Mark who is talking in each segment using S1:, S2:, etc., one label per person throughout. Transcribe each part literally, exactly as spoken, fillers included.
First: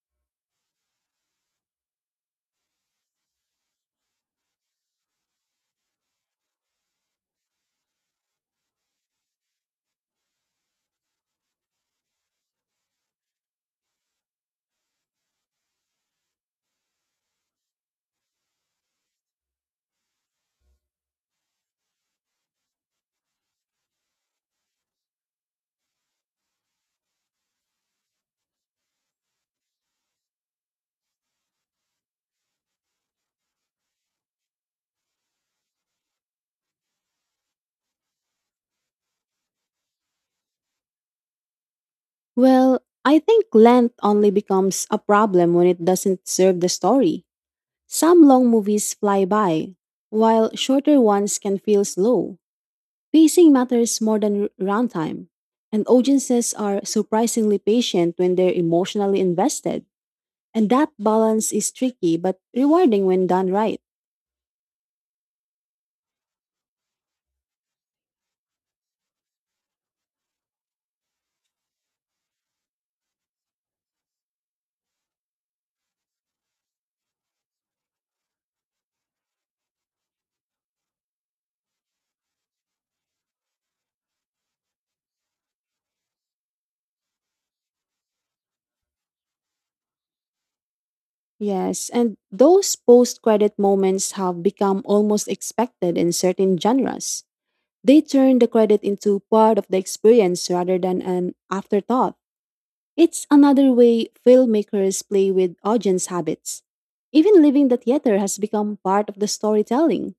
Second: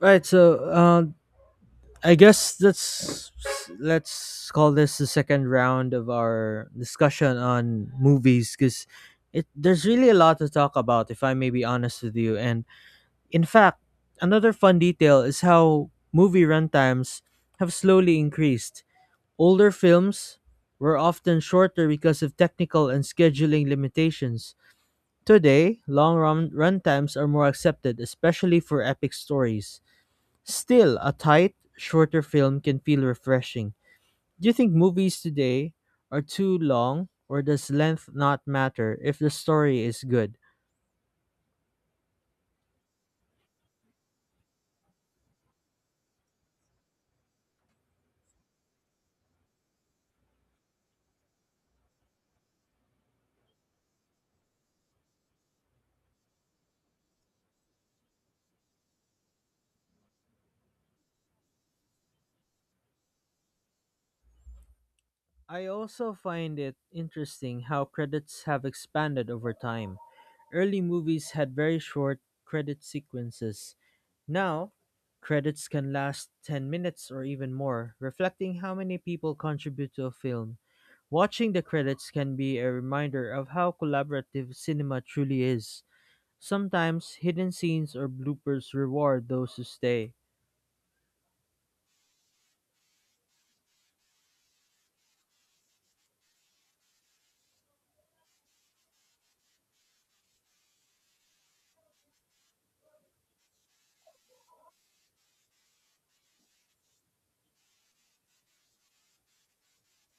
S1: Right. So, uh, I guess let's let's call this the second round of our discussion on movies because it there's really a lot to talk about, if I may be honest with you. And in fact, another fun detail is how movie runtimes have slowly increased. Older films were often shorter because of technical and scheduling limitations. Today, long run runtimes are more accepted, especially for epic stories. Still, a tight, shorter film can feel refreshing. Do you think movies today are too long, or does length not matter if the story is good?
S2: Well, I think length only becomes a problem when it doesn't serve the story. Some long movies fly by, while shorter ones can feel slow. Pacing matters more than r- runtime, and audiences are surprisingly patient when they're emotionally invested. And that balance is tricky but rewarding when done right.
S1: I also find it interesting how credits have expanded over time. Early movies had very short credit sequences. Now, credits can last ten minutes or even more, reflecting how many people contribute to a film. Watching the credits can be a reminder of how collaborative cinema truly is. Sometimes hidden scenes or bloopers reward those who stay.
S2: Yes, and those post credit moments have become almost expected in certain genres. They turn the credit into part of the experience rather than an afterthought. It's another way filmmakers play with audience habits. Even leaving the theater has become part of the storytelling.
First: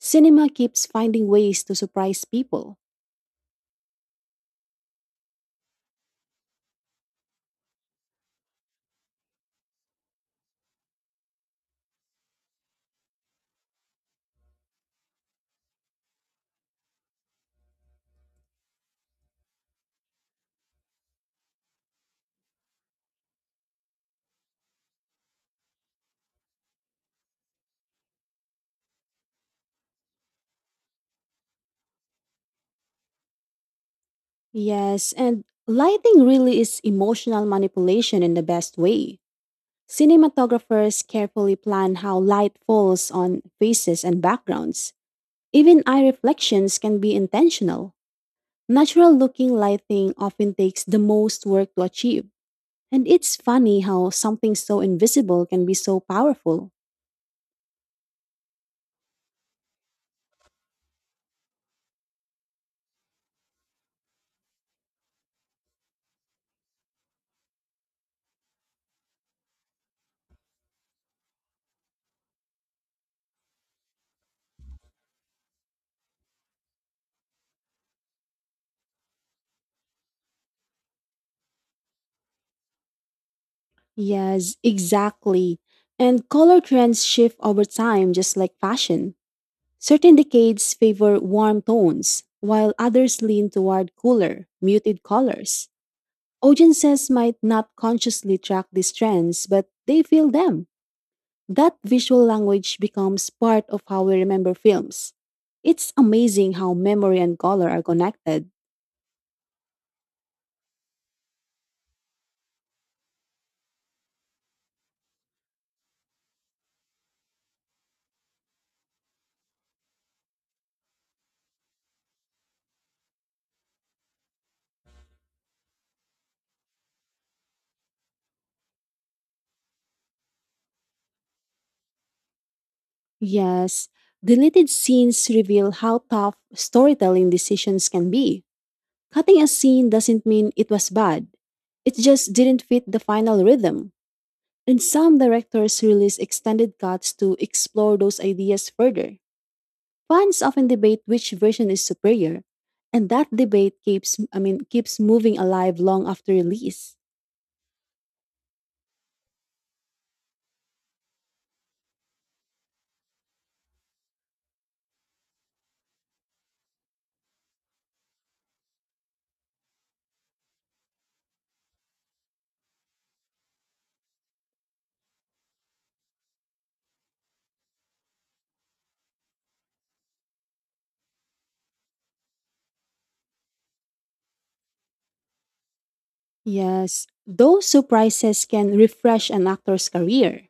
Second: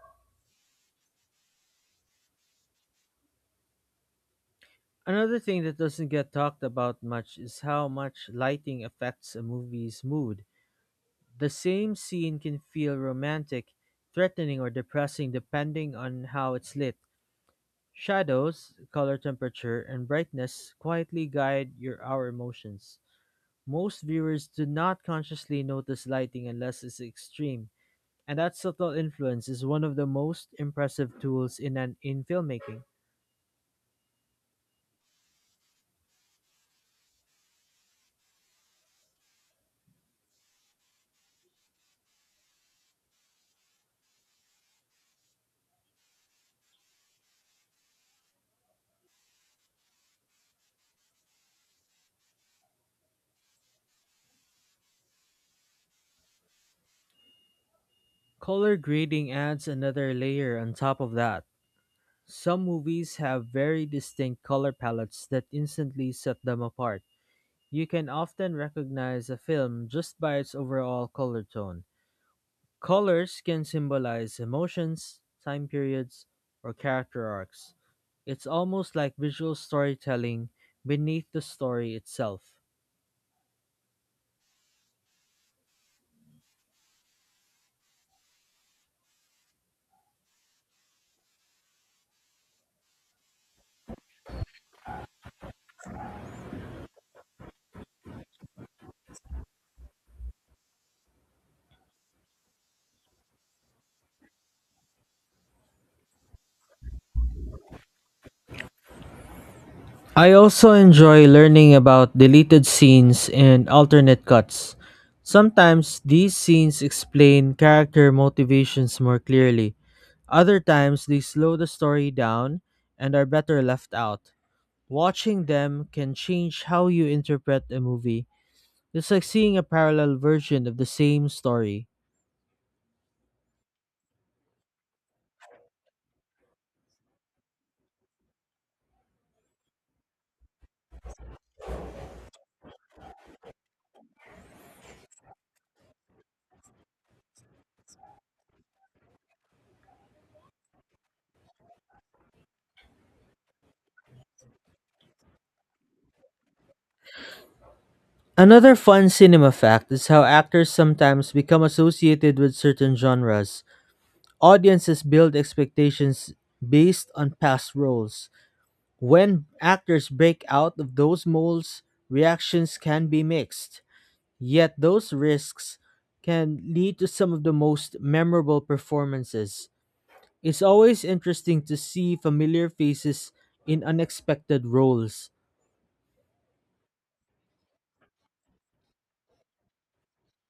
S2: Cinema keeps finding ways to surprise people.
S1: Another thing that doesn't get talked about much is how much lighting affects a movie's mood. The same scene can feel romantic, threatening or depressing depending on how it's lit. Shadows, color temperature, and brightness quietly guide your our emotions. Most viewers do not consciously notice lighting unless it's extreme, and that subtle influence is one of the most impressive tools in an in filmmaking.
S2: Yes, and lighting really is emotional manipulation in the best way. Cinematographers carefully plan how light falls on faces and backgrounds. Even eye reflections can be intentional. Natural looking lighting often takes the most work to achieve, and it's funny how something so invisible can be so powerful.
S1: Color grading adds another layer on top of that. Some movies have very distinct color palettes that instantly set them apart. You can often recognize a film just by its overall color tone. Colors can symbolize emotions, time periods, or character arcs. It's almost like visual storytelling beneath the story itself.
S2: Yes, exactly. And color trends shift over time just like fashion. Certain decades favor warm tones, while others lean toward cooler, muted colors. Audiences might not consciously track these trends, but they feel them. That visual language becomes part of how we remember films. It's amazing how memory and color are connected.
S1: I also enjoy learning about deleted scenes and alternate cuts. Sometimes these scenes explain character motivations more clearly. Other times they slow the story down and are better left out. Watching them can change how you interpret a movie. It's like seeing a parallel version of the same story.
S2: Yes, deleted scenes reveal how tough storytelling decisions can be. Cutting a scene doesn't mean it was bad, it just didn't fit the final rhythm. And some directors release extended cuts to explore those ideas further. Fans often debate which version is superior, and that debate keeps I mean keeps moving alive long after release.
S1: Another fun cinema fact is how actors sometimes become associated with certain genres. Audiences build expectations based on past roles. When actors break out of those molds, reactions can be mixed. Yet those risks can lead to some of the most memorable performances. It's always interesting to see familiar faces in unexpected roles.
S2: Yes, those surprises can refresh an actor's career.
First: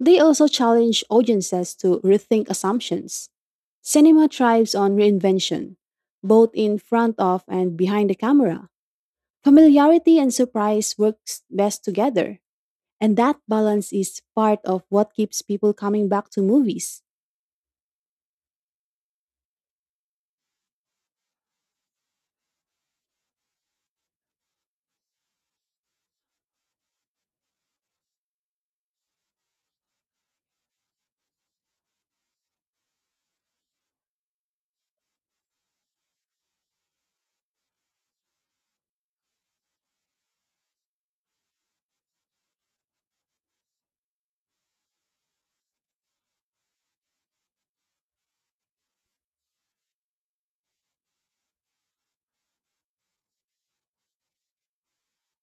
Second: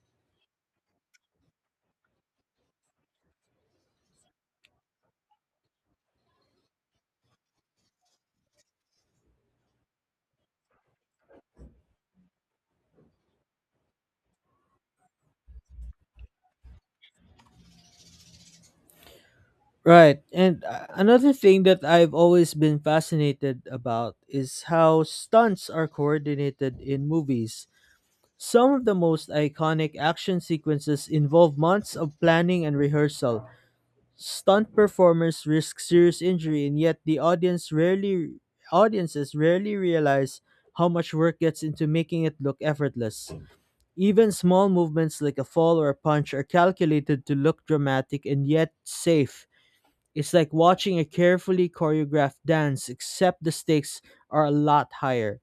S2: They also challenge audiences to rethink assumptions. Cinema thrives on reinvention, both in front of and behind the camera. Familiarity and surprise works best together, and that balance is part of what keeps people coming back to movies.
S1: Right. And uh, Another thing that I've always been fascinated about is how stunts are coordinated in movies. Some of the most iconic action sequences involve months of planning and rehearsal. Stunt performers risk serious injury, and yet the audience rarely audiences rarely realize how much work gets into making it look effortless. Even small movements like a fall or a punch are calculated to look dramatic and yet safe. It's like watching a carefully choreographed dance, except the stakes are a lot higher.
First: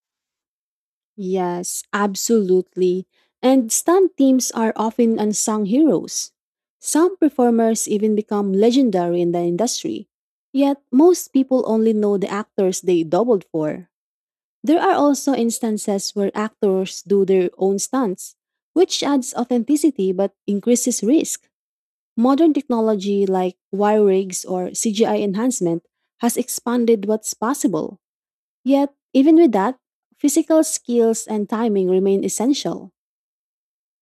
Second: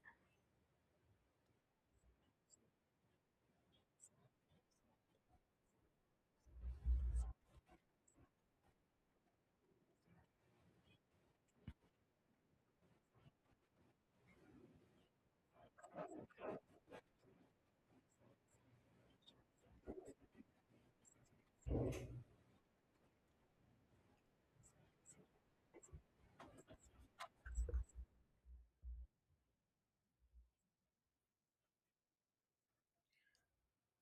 S2: Yes, absolutely. And stunt teams are often unsung heroes. Some performers even become legendary in the industry. Yet, most people only know the actors they doubled for. There are also instances where actors do their own stunts, which adds authenticity but increases risk. Modern technology like wire rigs or C G I enhancement has expanded what's possible. Yet, even with that, physical skills and timing remain essential.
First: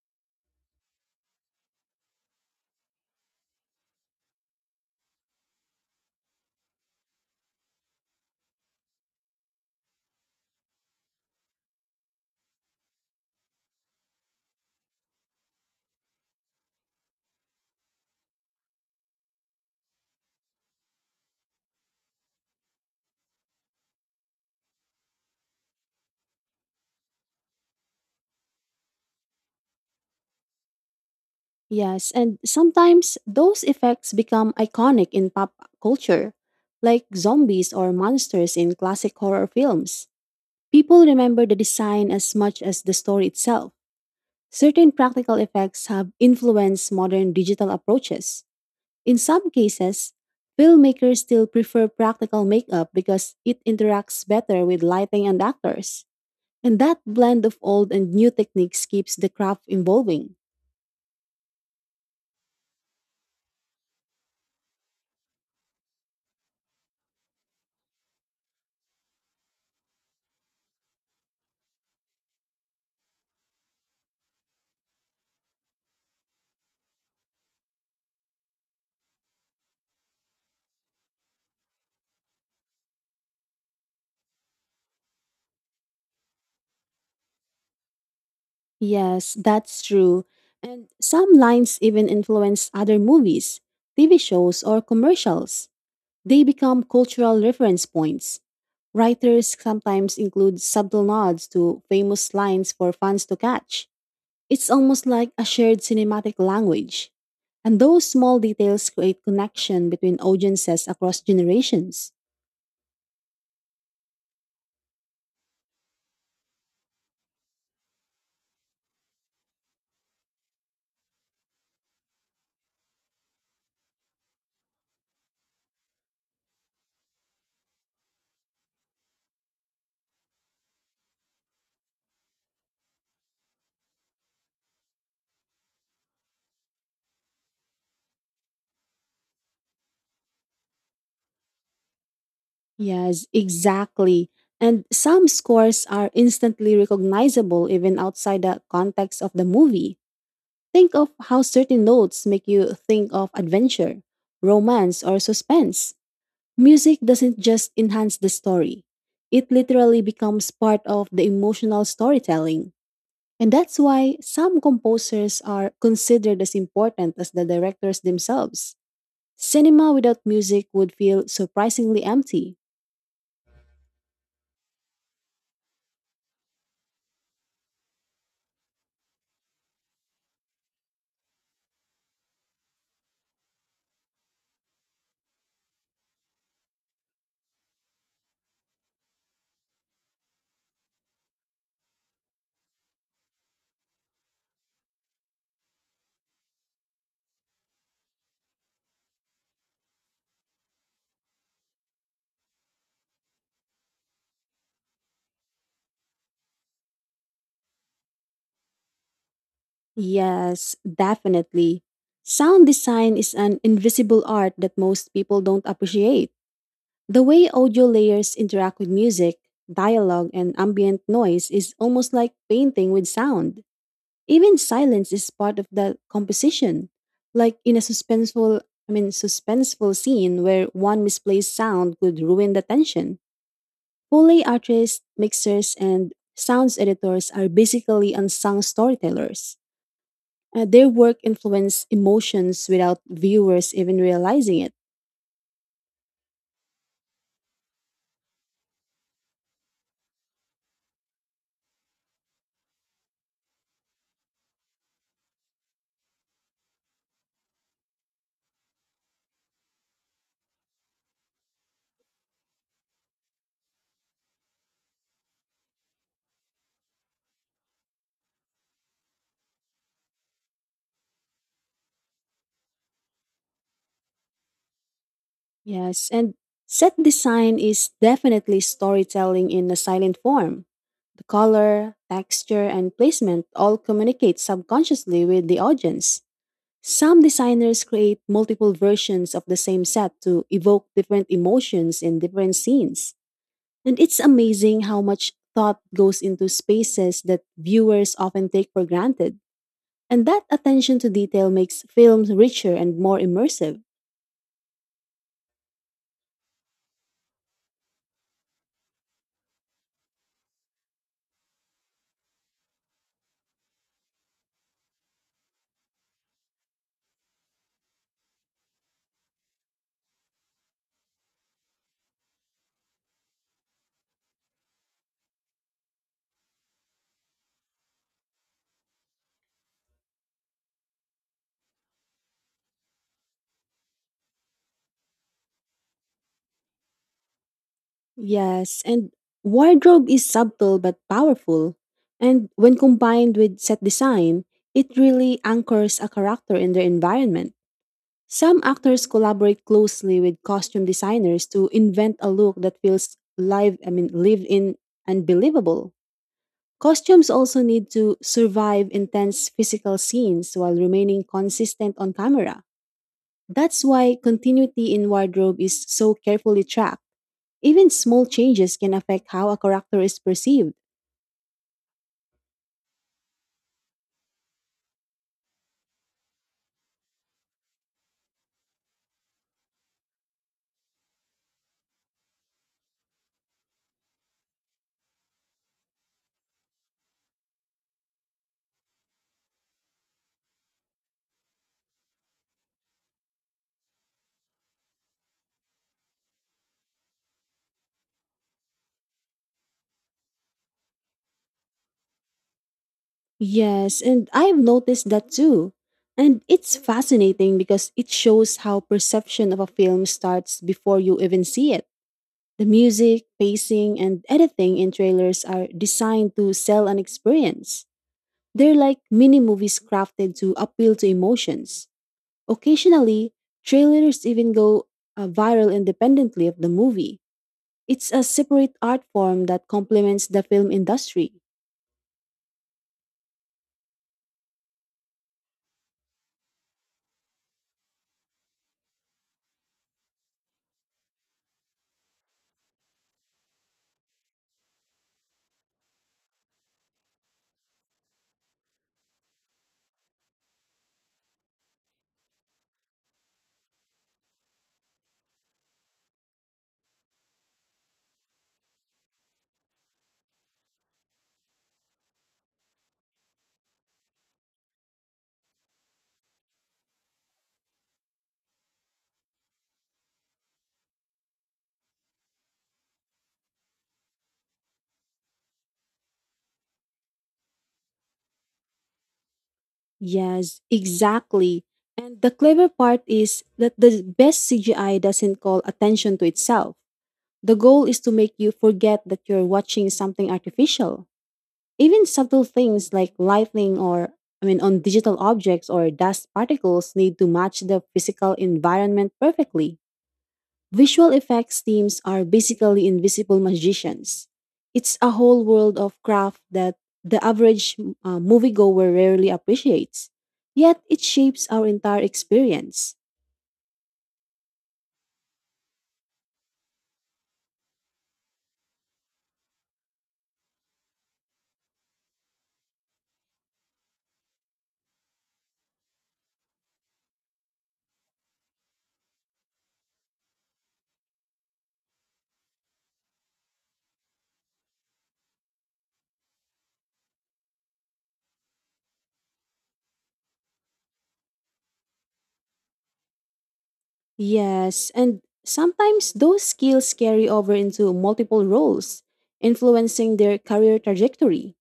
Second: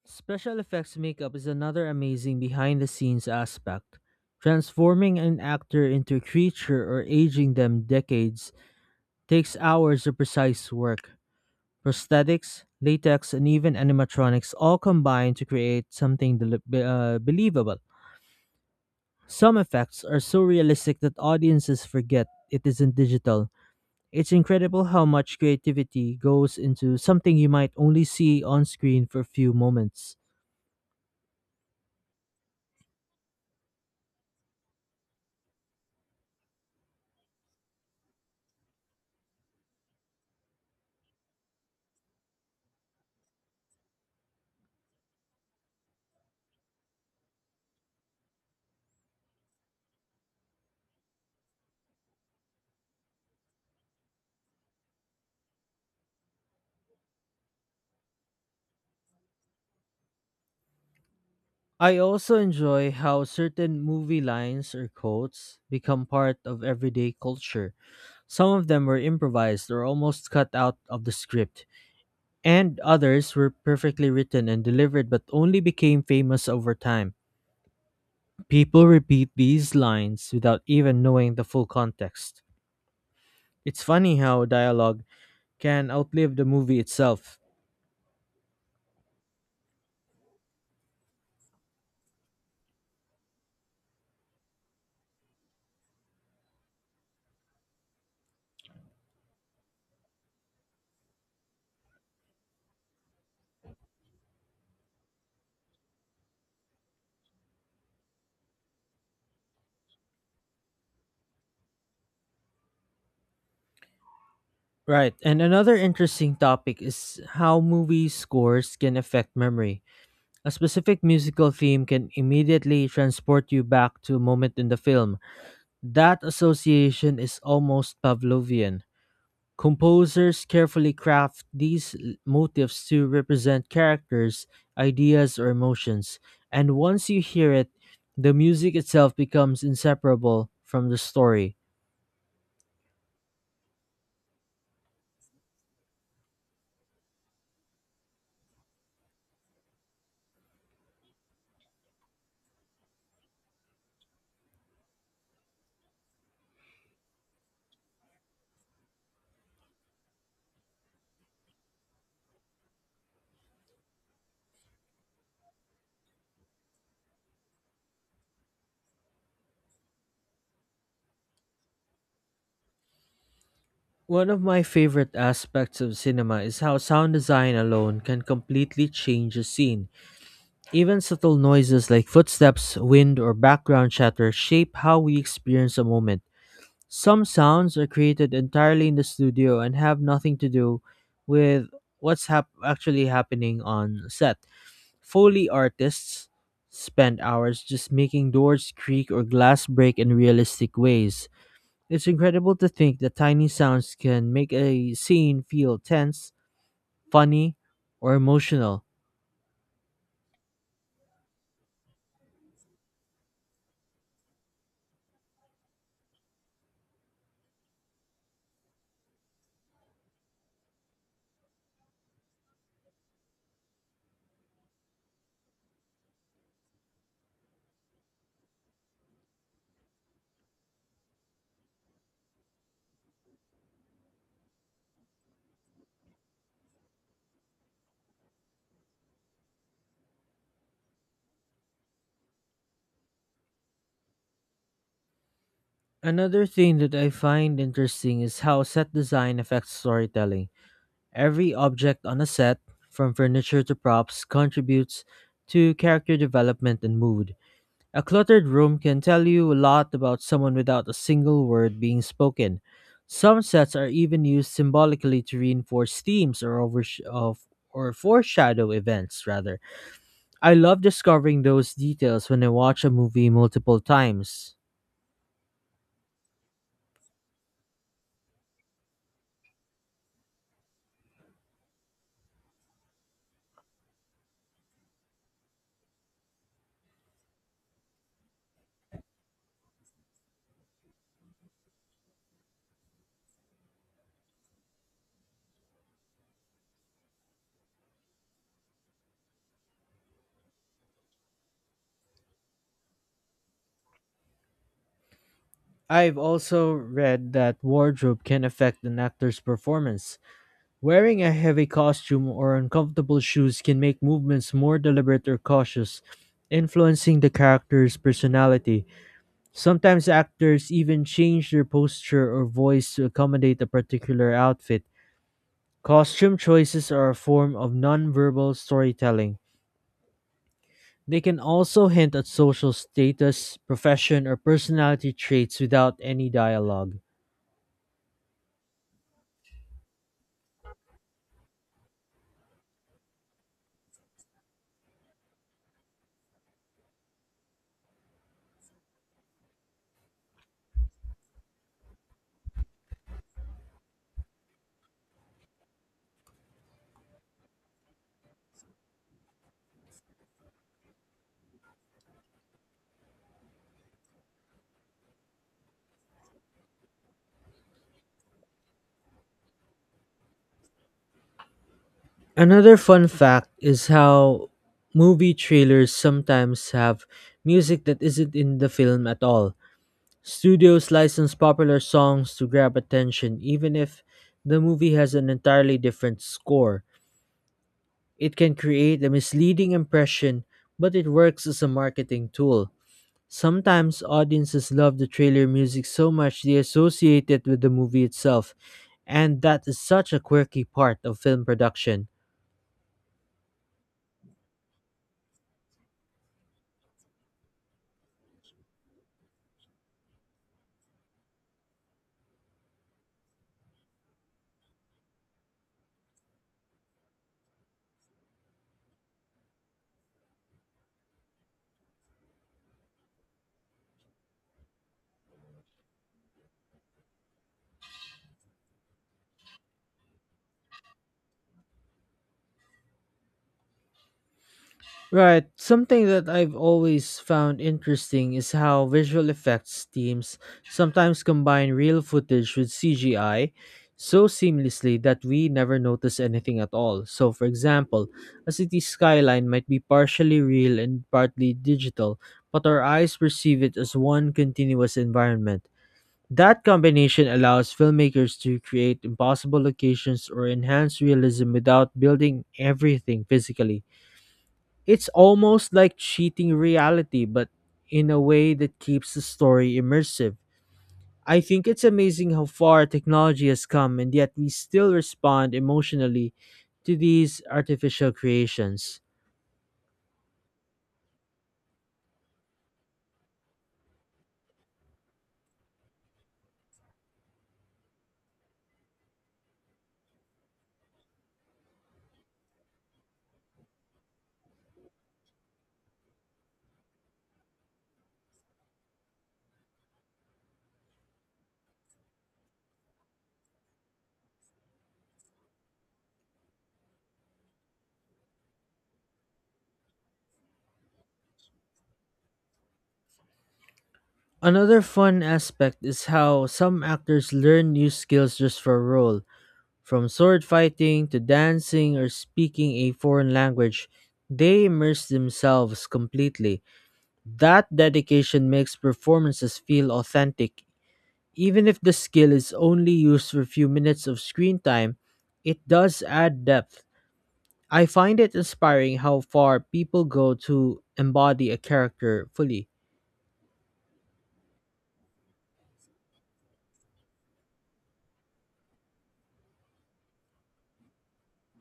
S1: Special effects makeup is another amazing behind the scenes aspect. Transforming an actor into a creature or aging them decades takes hours of precise work. Prosthetics, latex, and even animatronics all combine to create something deli- be- uh, believable. Some effects are so realistic that audiences forget it isn't digital. It's incredible how much creativity goes into something you might only see on screen for a few moments.
S2: Yes, and sometimes those effects become iconic in pop culture, like zombies or monsters in classic horror films. People remember the design as much as the story itself. Certain practical effects have influenced modern digital approaches. In some cases, filmmakers still prefer practical makeup because it interacts better with lighting and actors. And that blend of old and new techniques keeps the craft evolving.
S1: I also enjoy how certain movie lines or quotes become part of everyday culture. Some of them were improvised or almost cut out of the script, and others were perfectly written and delivered but only became famous over time. People repeat these lines without even knowing the full context. It's funny how dialogue can outlive the movie itself.
S2: Yes, that's true. And some lines even influence other movies, T V shows, or commercials. They become cultural reference points. Writers sometimes include subtle nods to famous lines for fans to catch. It's almost like a shared cinematic language. And those small details create connection between audiences across generations.
S1: Right, and another interesting topic is how movie scores can affect memory. A specific musical theme can immediately transport you back to a moment in the film. That association is almost Pavlovian. Composers carefully craft these l- motifs to represent characters, ideas, or emotions, and once you hear it, the music itself becomes inseparable from the story.
S2: Yes, exactly. And some scores are instantly recognizable even outside the context of the movie. Think of how certain notes make you think of adventure, romance, or suspense. Music doesn't just enhance the story, it literally becomes part of the emotional storytelling. And that's why some composers are considered as important as the directors themselves. Cinema without music would feel surprisingly empty.
S1: One of my favorite aspects of cinema is how sound design alone can completely change a scene. Even subtle noises like footsteps, wind, or background chatter shape how we experience a moment. Some sounds are created entirely in the studio and have nothing to do with what's hap- actually happening on set. Foley artists spend hours just making doors creak or glass break in realistic ways. It's incredible to think that tiny sounds can make a scene feel tense, funny, or emotional.
S2: Yes, definitely. Sound design is an invisible art that most people don't appreciate. The way audio layers interact with music, dialogue, and ambient noise is almost like painting with sound. Even silence is part of the composition. Like in a suspenseful, I mean, suspenseful scene where one misplaced sound could ruin the tension. Foley artists, mixers, and sounds editors are basically unsung storytellers. Uh, their work influenced emotions without viewers even realizing it.
S1: Another thing that I find interesting is how set design affects storytelling. Every object on a set, from furniture to props, contributes to character development and mood. A cluttered room can tell you a lot about someone without a single word being spoken. Some sets are even used symbolically to reinforce themes or, oversh- of, or foreshadow events, rather. I love discovering those details when I watch a movie multiple times.
S2: Yes, and set design is definitely storytelling in a silent form. The color, texture, and placement all communicate subconsciously with the audience. Some designers create multiple versions of the same set to evoke different emotions in different scenes. And it's amazing how much thought goes into spaces that viewers often take for granted. And that attention to detail makes films richer and more immersive.
S1: I've also read that wardrobe can affect an actor's performance. Wearing a heavy costume or uncomfortable shoes can make movements more deliberate or cautious, influencing the character's personality. Sometimes actors even change their posture or voice to accommodate a particular outfit. Costume choices are a form of nonverbal storytelling. They can also hint at social status, profession, or personality traits without any dialogue.
S2: Yes, and wardrobe is subtle but powerful. And when combined with set design, it really anchors a character in their environment. Some actors collaborate closely with costume designers to invent a look that feels live, I mean, lived in and believable. Costumes also need to survive intense physical scenes while remaining consistent on camera. That's why continuity in wardrobe is so carefully tracked. Even small changes can affect how a character is perceived.
S1: Another fun fact is how movie trailers sometimes have music that isn't in the film at all. Studios license popular songs to grab attention, even if the movie has an entirely different score. It can create a misleading impression, but it works as a marketing tool. Sometimes audiences love the trailer music so much they associate it with the movie itself, and that is such a quirky part of film production.
S2: Yes, and I've noticed that too. And it's fascinating because it shows how perception of a film starts before you even see it. The music, pacing, and editing in trailers are designed to sell an experience. They're like mini movies crafted to appeal to emotions. Occasionally, trailers even go uh, viral independently of the movie. It's a separate art form that complements the film industry.
S1: Right, something that I've always found interesting is how visual effects teams sometimes combine real footage with C G I so seamlessly that we never notice anything at all. So, for example, a city's skyline might be partially real and partly digital, but our eyes perceive it as one continuous environment. That combination allows filmmakers to create impossible locations or enhance realism without building everything physically. It's almost like cheating reality, but in a way that keeps the story immersive. I think it's amazing how far technology has come, and yet we still respond emotionally to these artificial creations.
S2: Yes, exactly. And the clever part is that the best C G I doesn't call attention to itself. The goal is to make you forget that you're watching something artificial. Even subtle things like lightning or, I mean, on digital objects or dust particles need to match the physical environment perfectly. Visual effects teams are basically invisible magicians. It's a whole world of craft that the average uh, moviegoer rarely appreciates. Yet it shapes our entire experience.
S1: Another fun aspect is how some actors learn new skills just for a role. From sword fighting to dancing or speaking a foreign language, they immerse themselves completely. That dedication makes performances feel authentic. Even if the skill is only used for a few minutes of screen time, it does add depth. I find it inspiring how far people go to embody a character fully.
S2: Yes, and sometimes those skills carry over into multiple roles, influencing their career trajectory.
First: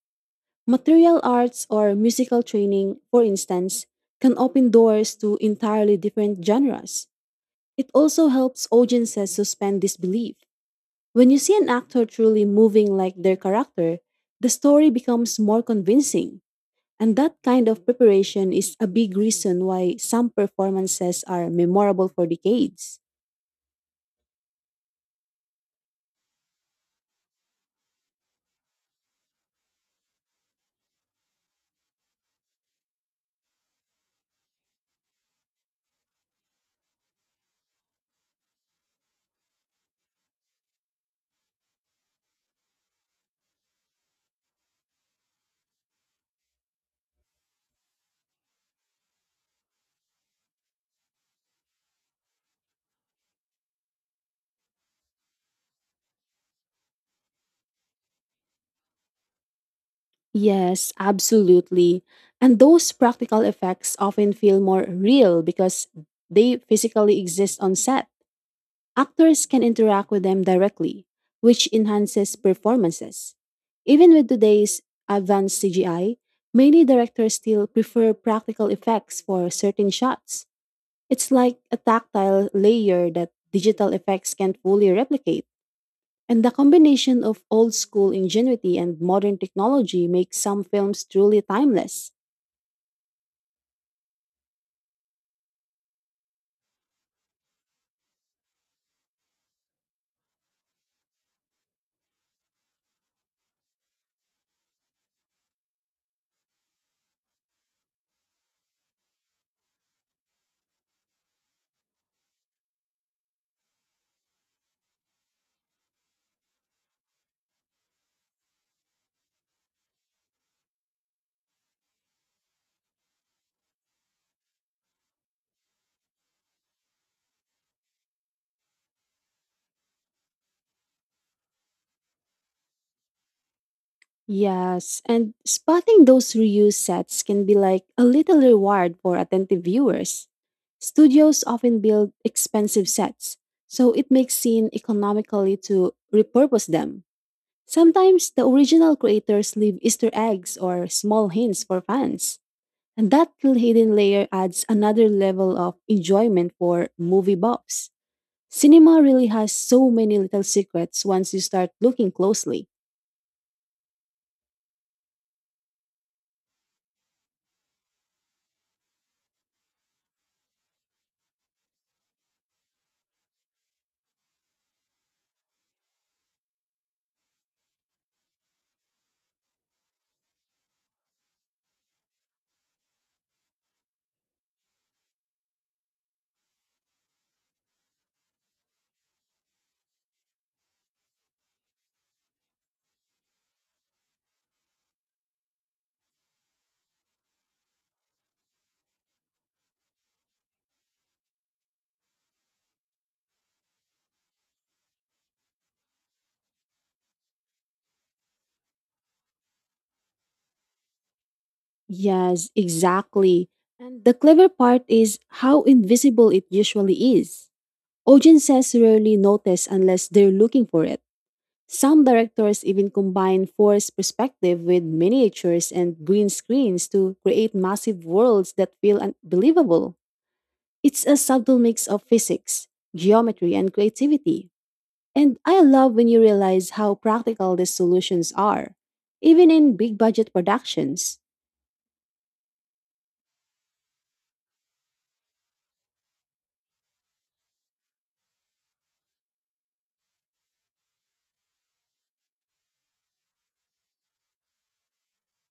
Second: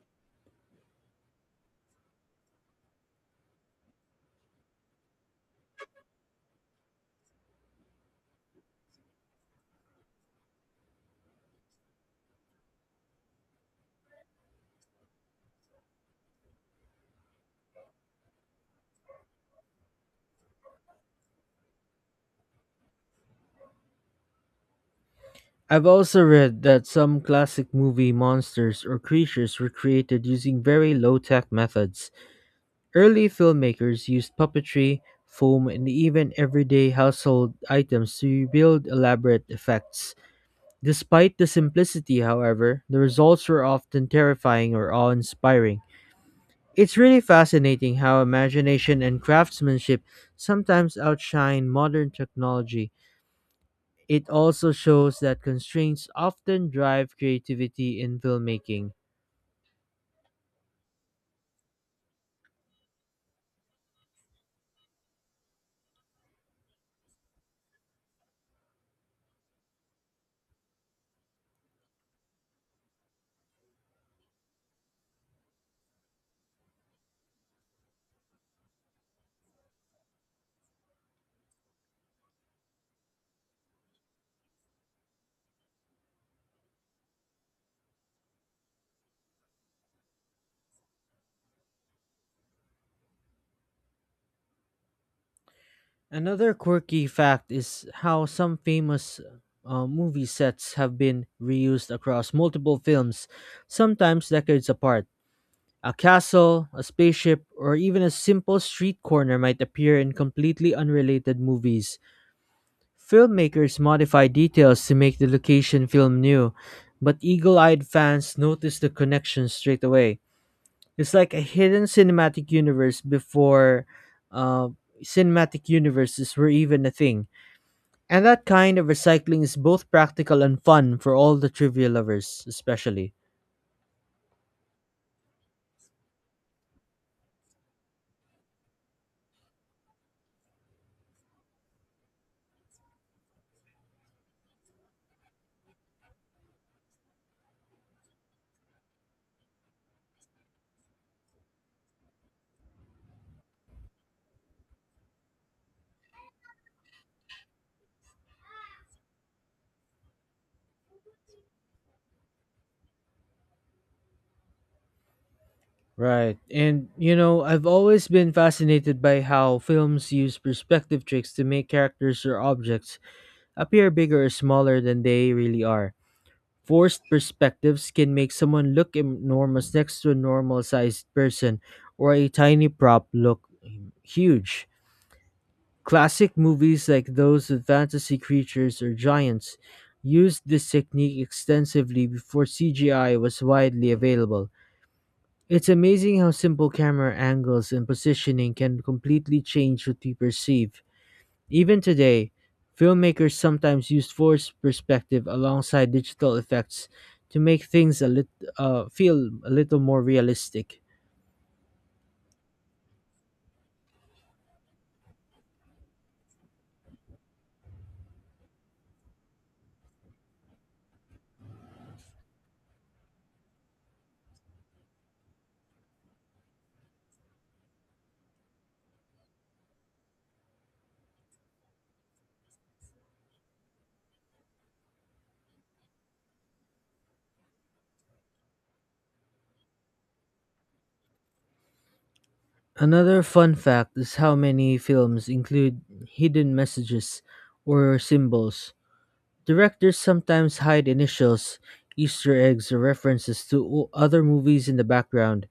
S2: Material arts or musical training, for instance, can open doors to entirely different genres. It also helps audiences suspend disbelief. When you see an actor truly moving like their character, the story becomes more convincing. And that kind of preparation is a big reason why some performances are memorable for decades.
S1: I've also read that some classic movie monsters or creatures were created using very low tech methods. Early filmmakers used puppetry, foam, and even everyday household items to build elaborate effects. Despite the simplicity, however, the results were often terrifying or awe inspiring. It's really fascinating how imagination and craftsmanship sometimes outshine modern technology. It also shows that constraints often drive creativity in filmmaking.
S2: Yes, absolutely. And those practical effects often feel more real because they physically exist on set. Actors can interact with them directly, which enhances performances. Even with today's advanced C G I, many directors still prefer practical effects for certain shots. It's like a tactile layer that digital effects can't fully replicate. And the combination of old school ingenuity and modern technology makes some films truly timeless.
S1: Another quirky fact is how some famous uh, movie sets have been reused across multiple films, sometimes decades apart. A castle, a spaceship, or even a simple street corner might appear in completely unrelated movies. Filmmakers modify details to make the location feel new, but eagle eyed fans notice the connection straight away. It's like a hidden cinematic universe before uh, cinematic universes were even a thing. And that kind of recycling is both practical and fun for all the trivia lovers, especially.
S2: Yes, and spotting those reused sets can be like a little reward for attentive viewers. Studios often build expensive sets, so it makes sense economically to repurpose them. Sometimes the original creators leave Easter eggs or small hints for fans, and that little hidden layer adds another level of enjoyment for movie buffs. Cinema really has so many little secrets once you start looking closely.
S1: Right. And, you know, I've always been fascinated by how films use perspective tricks to make characters or objects appear bigger or smaller than they really are. Forced perspectives can make someone look enormous next to a normal sized person, or a tiny prop look um, huge. Classic movies like those with fantasy creatures or giants used this technique extensively before C G I was widely available. It's amazing how simple camera angles and positioning can completely change what we perceive. Even today, filmmakers sometimes use forced perspective alongside digital effects to make things a lit- uh, feel a little more realistic.
S2: Yes, exactly. And the clever part is how invisible it usually is. Audiences rarely notice unless they're looking for it. Some directors even combine forced perspective with miniatures and green screens to create massive worlds that feel unbelievable. It's a subtle mix of physics, geometry, and creativity. And I love when you realize how practical these solutions are, even in big budget productions.
S1: Another fun fact is how many films include hidden messages or symbols. Directors sometimes hide initials, Easter eggs, or references to o- other movies in the background.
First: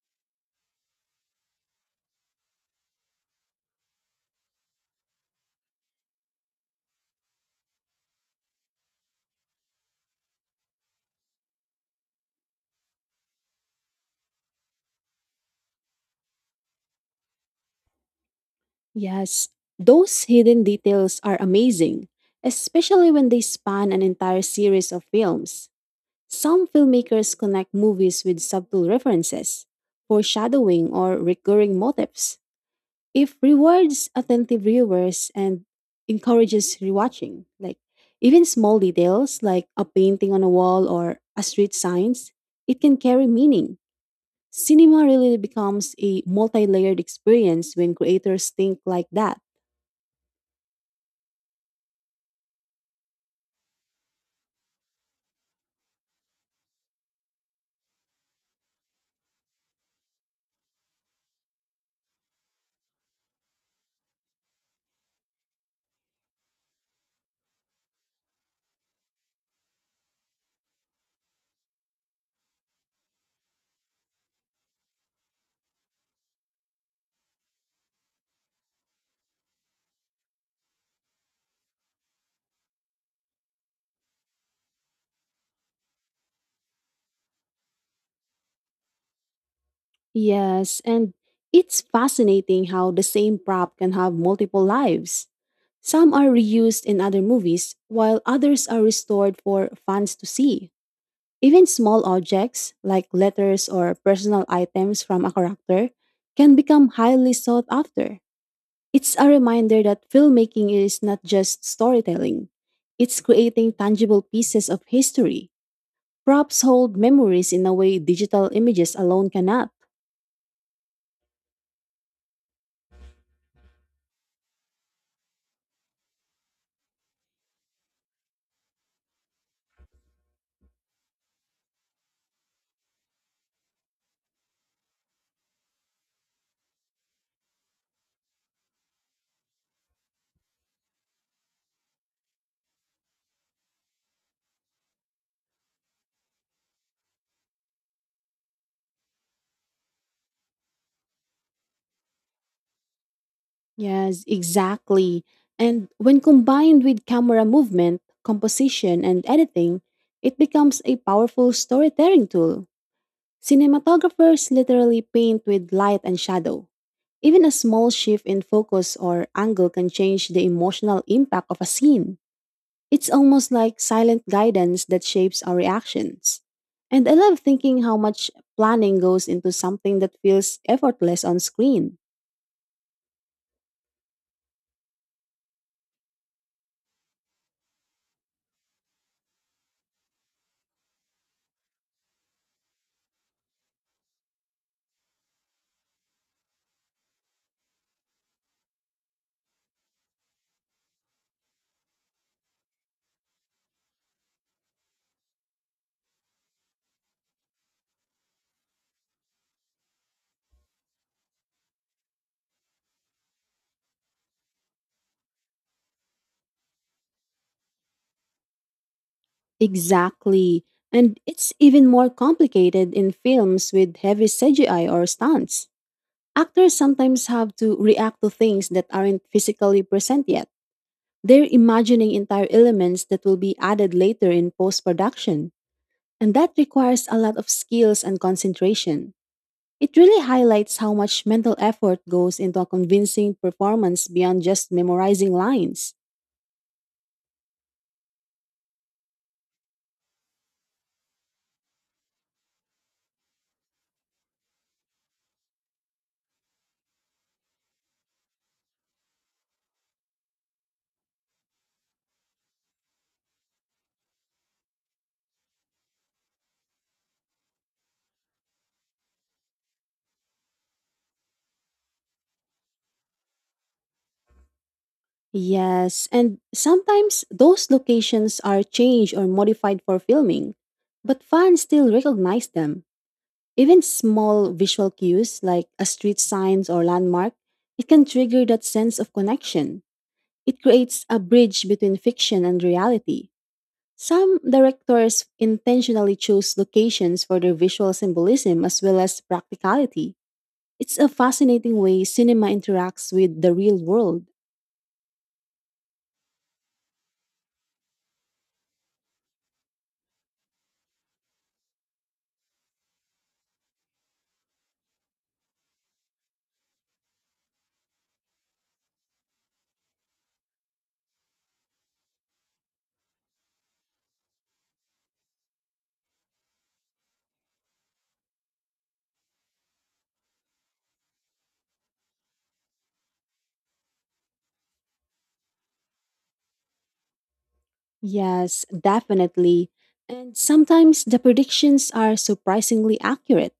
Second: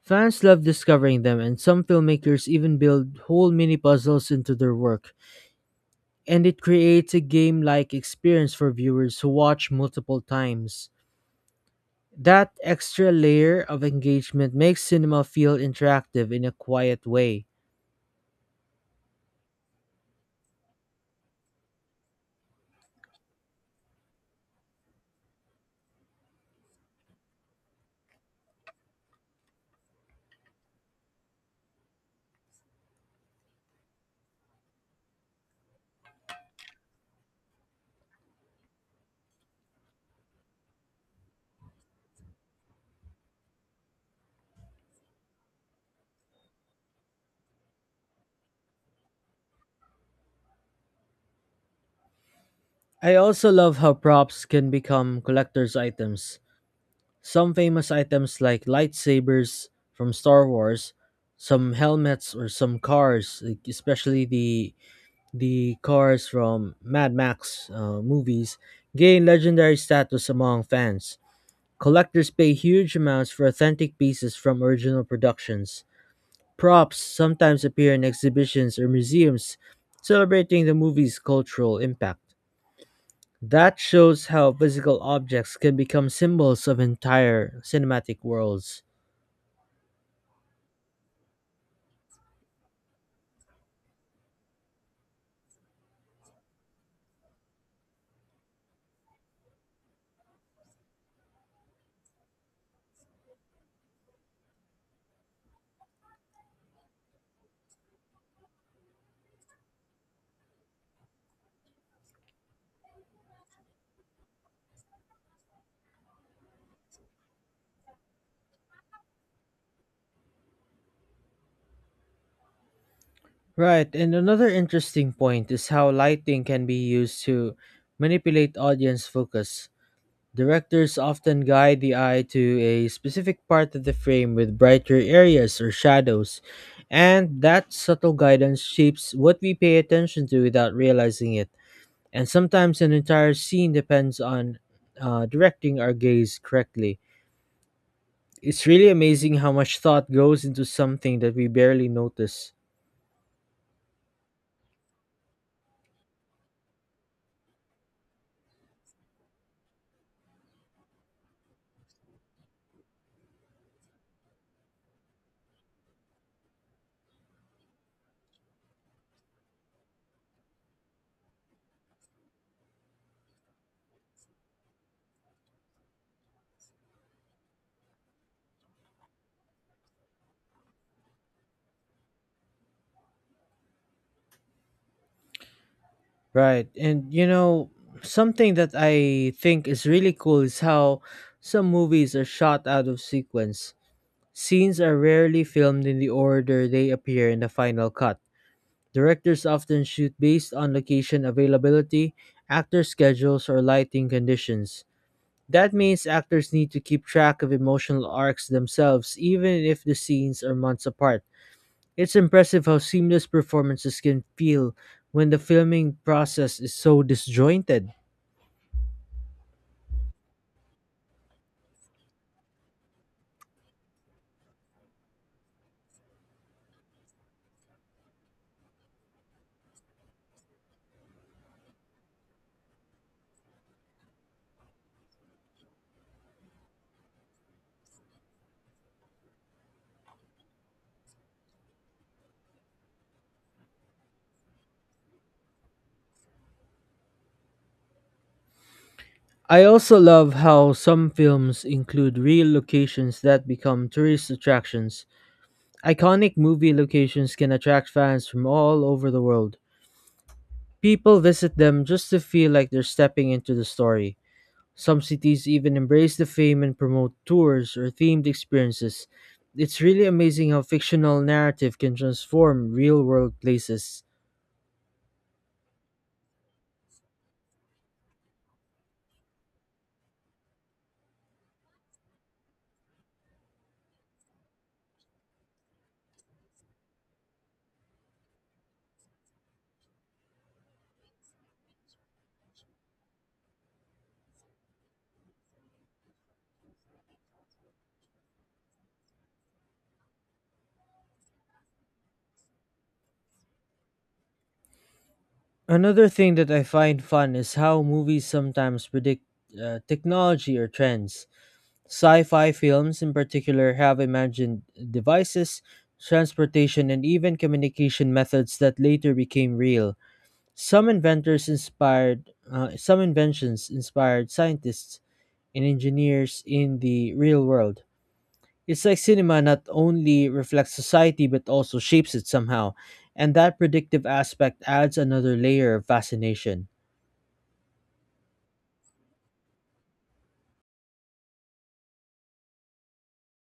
S1: Fans love discovering them, and some filmmakers even build whole mini puzzles into their work. And it creates a game like experience for viewers who watch multiple times. That extra layer of engagement makes cinema feel interactive in a quiet way.
S2: Yes, those hidden details are amazing, especially when they span an entire series of films. Some filmmakers connect movies with subtle references, foreshadowing, or recurring motifs. If rewards attentive viewers and encourages rewatching, like even small details like a painting on a wall or a street signs, it can carry meaning. Cinema really becomes a multi-layered experience when creators think like that.
S1: I also love how props can become collector's items. Some famous items like lightsabers from Star Wars, some helmets or some cars, like especially the the cars from Mad Max uh, movies, gain legendary status among fans. Collectors pay huge amounts for authentic pieces from original productions. Props sometimes appear in exhibitions or museums celebrating the movie's cultural impact. That shows how physical objects can become symbols of entire cinematic worlds.
S2: Yes, and it's fascinating how the same prop can have multiple lives. Some are reused in other movies, while others are restored for fans to see. Even small objects, like letters or personal items from a character, can become highly sought after. It's a reminder that filmmaking is not just storytelling, it's creating tangible pieces of history. Props hold memories in a way digital images alone cannot.
S1: Right, and another interesting point is how lighting can be used to manipulate audience focus. Directors often guide the eye to a specific part of the frame with brighter areas or shadows, and that subtle guidance shapes what we pay attention to without realizing it. And sometimes an entire scene depends on uh, directing our gaze correctly. It's really amazing how much thought goes into something that we barely notice.
S2: Yes, exactly. And when combined with camera movement, composition, and editing, it becomes a powerful storytelling tool. Cinematographers literally paint with light and shadow. Even a small shift in focus or angle can change the emotional impact of a scene. It's almost like silent guidance that shapes our reactions. And I love thinking how much planning goes into something that feels effortless on screen.
S1: Right. And you know, something that I think is really cool is how some movies are shot out of sequence. Scenes are rarely filmed in the order they appear in the final cut. Directors often shoot based on location availability, actor schedules, or lighting conditions. That means actors need to keep track of emotional arcs themselves, even if the scenes are months apart. It's impressive how seamless performances can feel when the filming process is so disjointed.
S2: Exactly. And it's even more complicated in films with heavy C G I or stunts. Actors sometimes have to react to things that aren't physically present yet. They're imagining entire elements that will be added later in post production. And that requires a lot of skills and concentration. It really highlights how much mental effort goes into a convincing performance beyond just memorizing lines.
S1: I also love how some films include real locations that become tourist attractions. Iconic movie locations can attract fans from all over the world. People visit them just to feel like they're stepping into the story. Some cities even embrace the fame and promote tours or themed experiences. It's really amazing how fictional narrative can transform real world places.
S2: Yes, and sometimes those locations are changed or modified for filming, but fans still recognize them. Even small visual cues like a street signs or landmark, it can trigger that sense of connection. It creates a bridge between fiction and reality. Some directors intentionally choose locations for their visual symbolism as well as practicality. It's a fascinating way cinema interacts with the real world.
S1: Another thing that I find fun is how movies sometimes predict uh, technology or trends. Sci fi films, in particular, have imagined devices, transportation, and even communication methods that later became real. Some inventors inspired, uh, some inventions inspired scientists and engineers in the real world. It's like cinema not only reflects society but also shapes it somehow, and that predictive aspect adds another layer of fascination.
S2: Yes, definitely. And sometimes the predictions are surprisingly accurate,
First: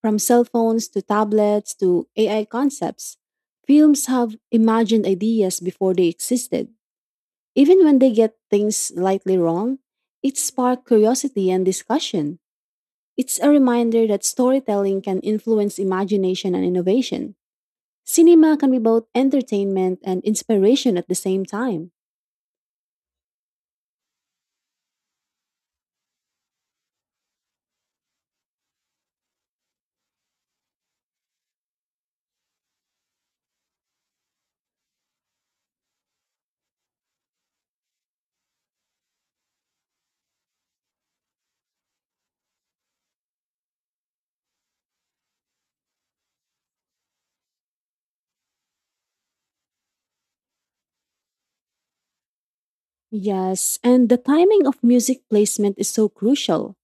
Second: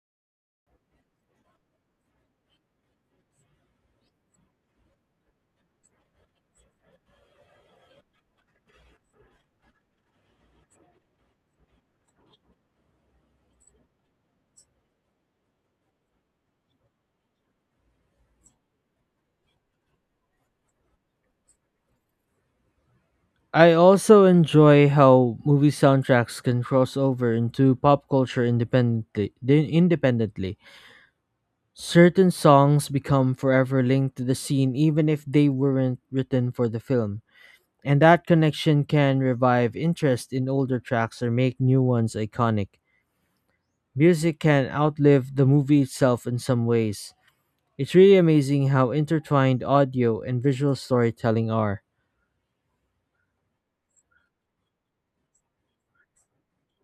S2: from cell phones to tablets to A I concepts. Films have imagined ideas before they existed. Even when they get things slightly wrong, it sparks curiosity and discussion. It's a reminder that storytelling can influence imagination and innovation. Cinema can be both entertainment and inspiration at the same time.
S1: I also enjoy how movie soundtracks can cross over into pop culture independently. they- Independently, certain songs become forever linked to the scene even if they weren't written for the film, and that connection can revive interest in older tracks or make new ones iconic. Music can outlive the movie itself in some ways. It's really amazing how intertwined audio and visual storytelling are.
S2: Yes, and the timing of music placement is so crucial.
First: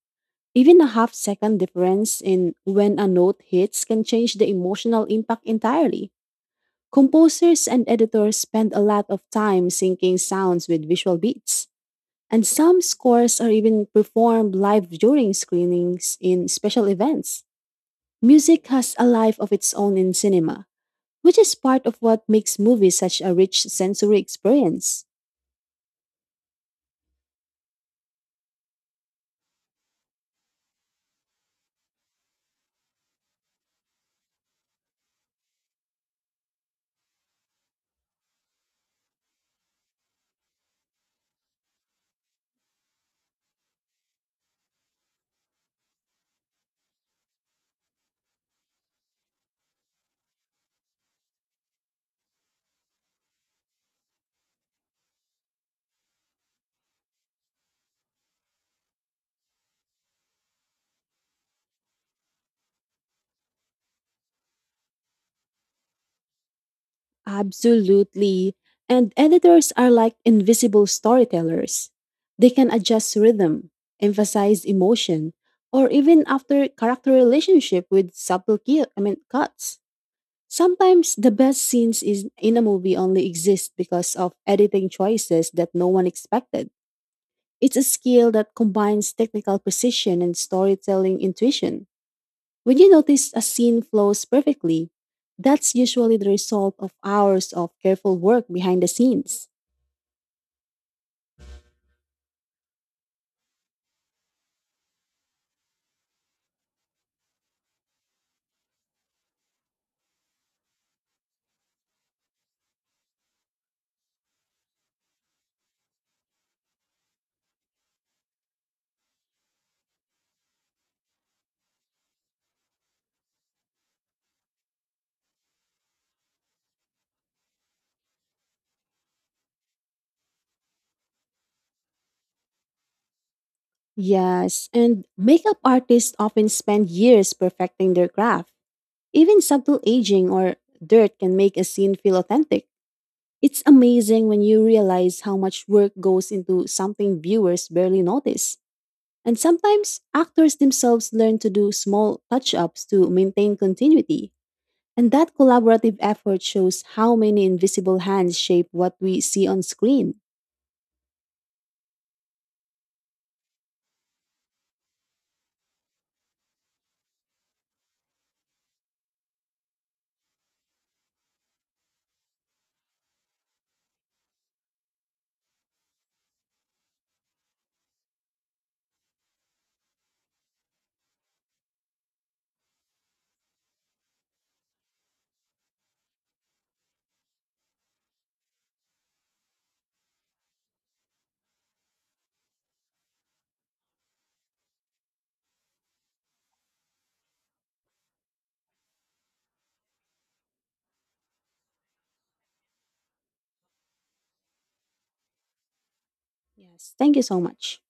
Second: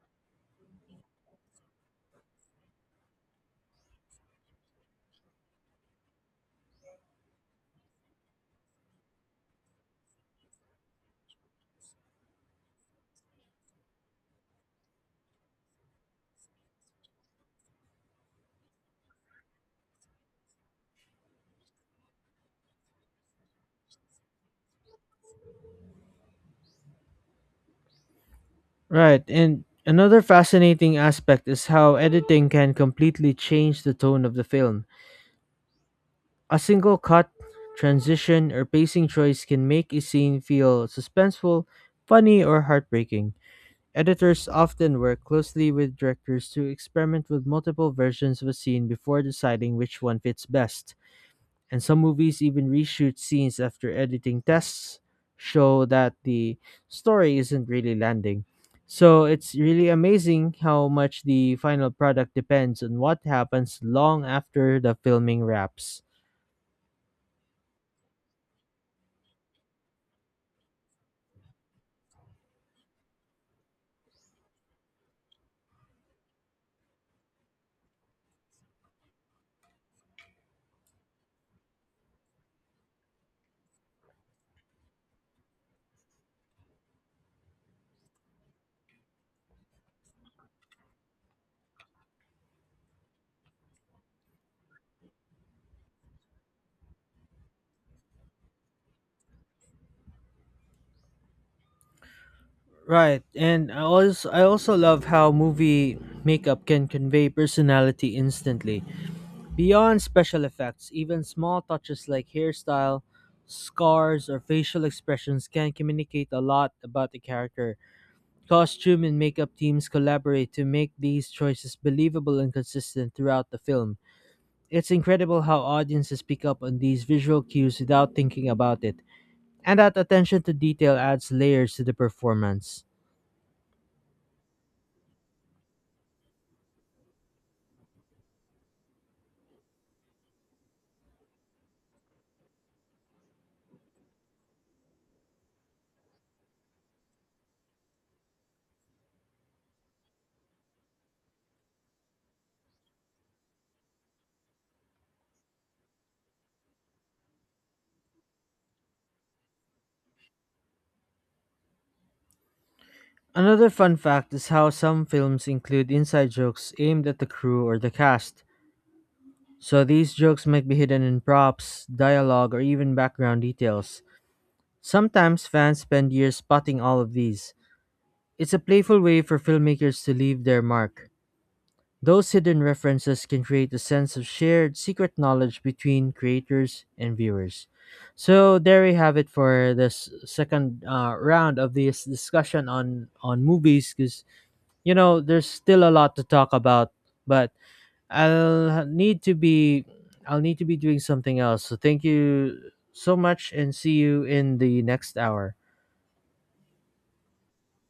S2: Even a half second difference in when a note hits can change the emotional impact entirely. Composers and editors spend a lot of time syncing sounds with visual beats, and some scores are even performed live during screenings in special events. Music has a life of its own in cinema, which is part of what makes movies such a rich sensory experience.
S1: Right, and another fascinating aspect is how editing can completely change the tone of the film. A single cut, transition, or pacing choice can make a scene feel suspenseful, funny, or heartbreaking. Editors often work closely with directors to experiment with multiple versions of a scene before deciding which one fits best, and some movies even reshoot scenes after editing tests show that the story isn't really landing. So it's really amazing how much the final product depends on what happens long after the filming wraps.
S2: Absolutely. And editors are like invisible storytellers. They can adjust rhythm, emphasize emotion, or even after character relationship with subtle ki- I mean cuts. Sometimes the best scenes is in a movie only exist because of editing choices that no one expected. It's a skill that combines technical precision and storytelling intuition. When you notice a scene flows perfectly, that's usually the result of hours of careful work behind the scenes.
S1: Right, and I also I also love how movie makeup can convey personality instantly. Beyond special effects, even small touches like hairstyle, scars, or facial expressions can communicate a lot about the character. Costume and makeup teams collaborate to make these choices believable and consistent throughout the film. It's incredible how audiences pick up on these visual cues without thinking about it, and that attention to detail adds layers to the performance.
S2: Yes, and makeup artists often spend years perfecting their craft. Even subtle aging or dirt can make a scene feel authentic. It's amazing when you realize how much work goes into something viewers barely notice. And sometimes actors themselves learn to do small touch ups to maintain continuity. And that collaborative effort shows how many invisible hands shape what we see on screen.
S1: Another fun fact is how some films include inside jokes aimed at the crew or the cast. So these jokes might be hidden in props, dialogue, or even background details. Sometimes fans spend years spotting all of these. It's a playful way for filmmakers to leave their mark. Those hidden references can create a sense of shared secret knowledge between creators and viewers. So there we have it for this second uh, round of this discussion on on movies because you know there's still a lot to talk about, but I'll need to be I'll need to be doing something else. So thank you so much and see you in the next hour.
S2: Yes, thank you so much.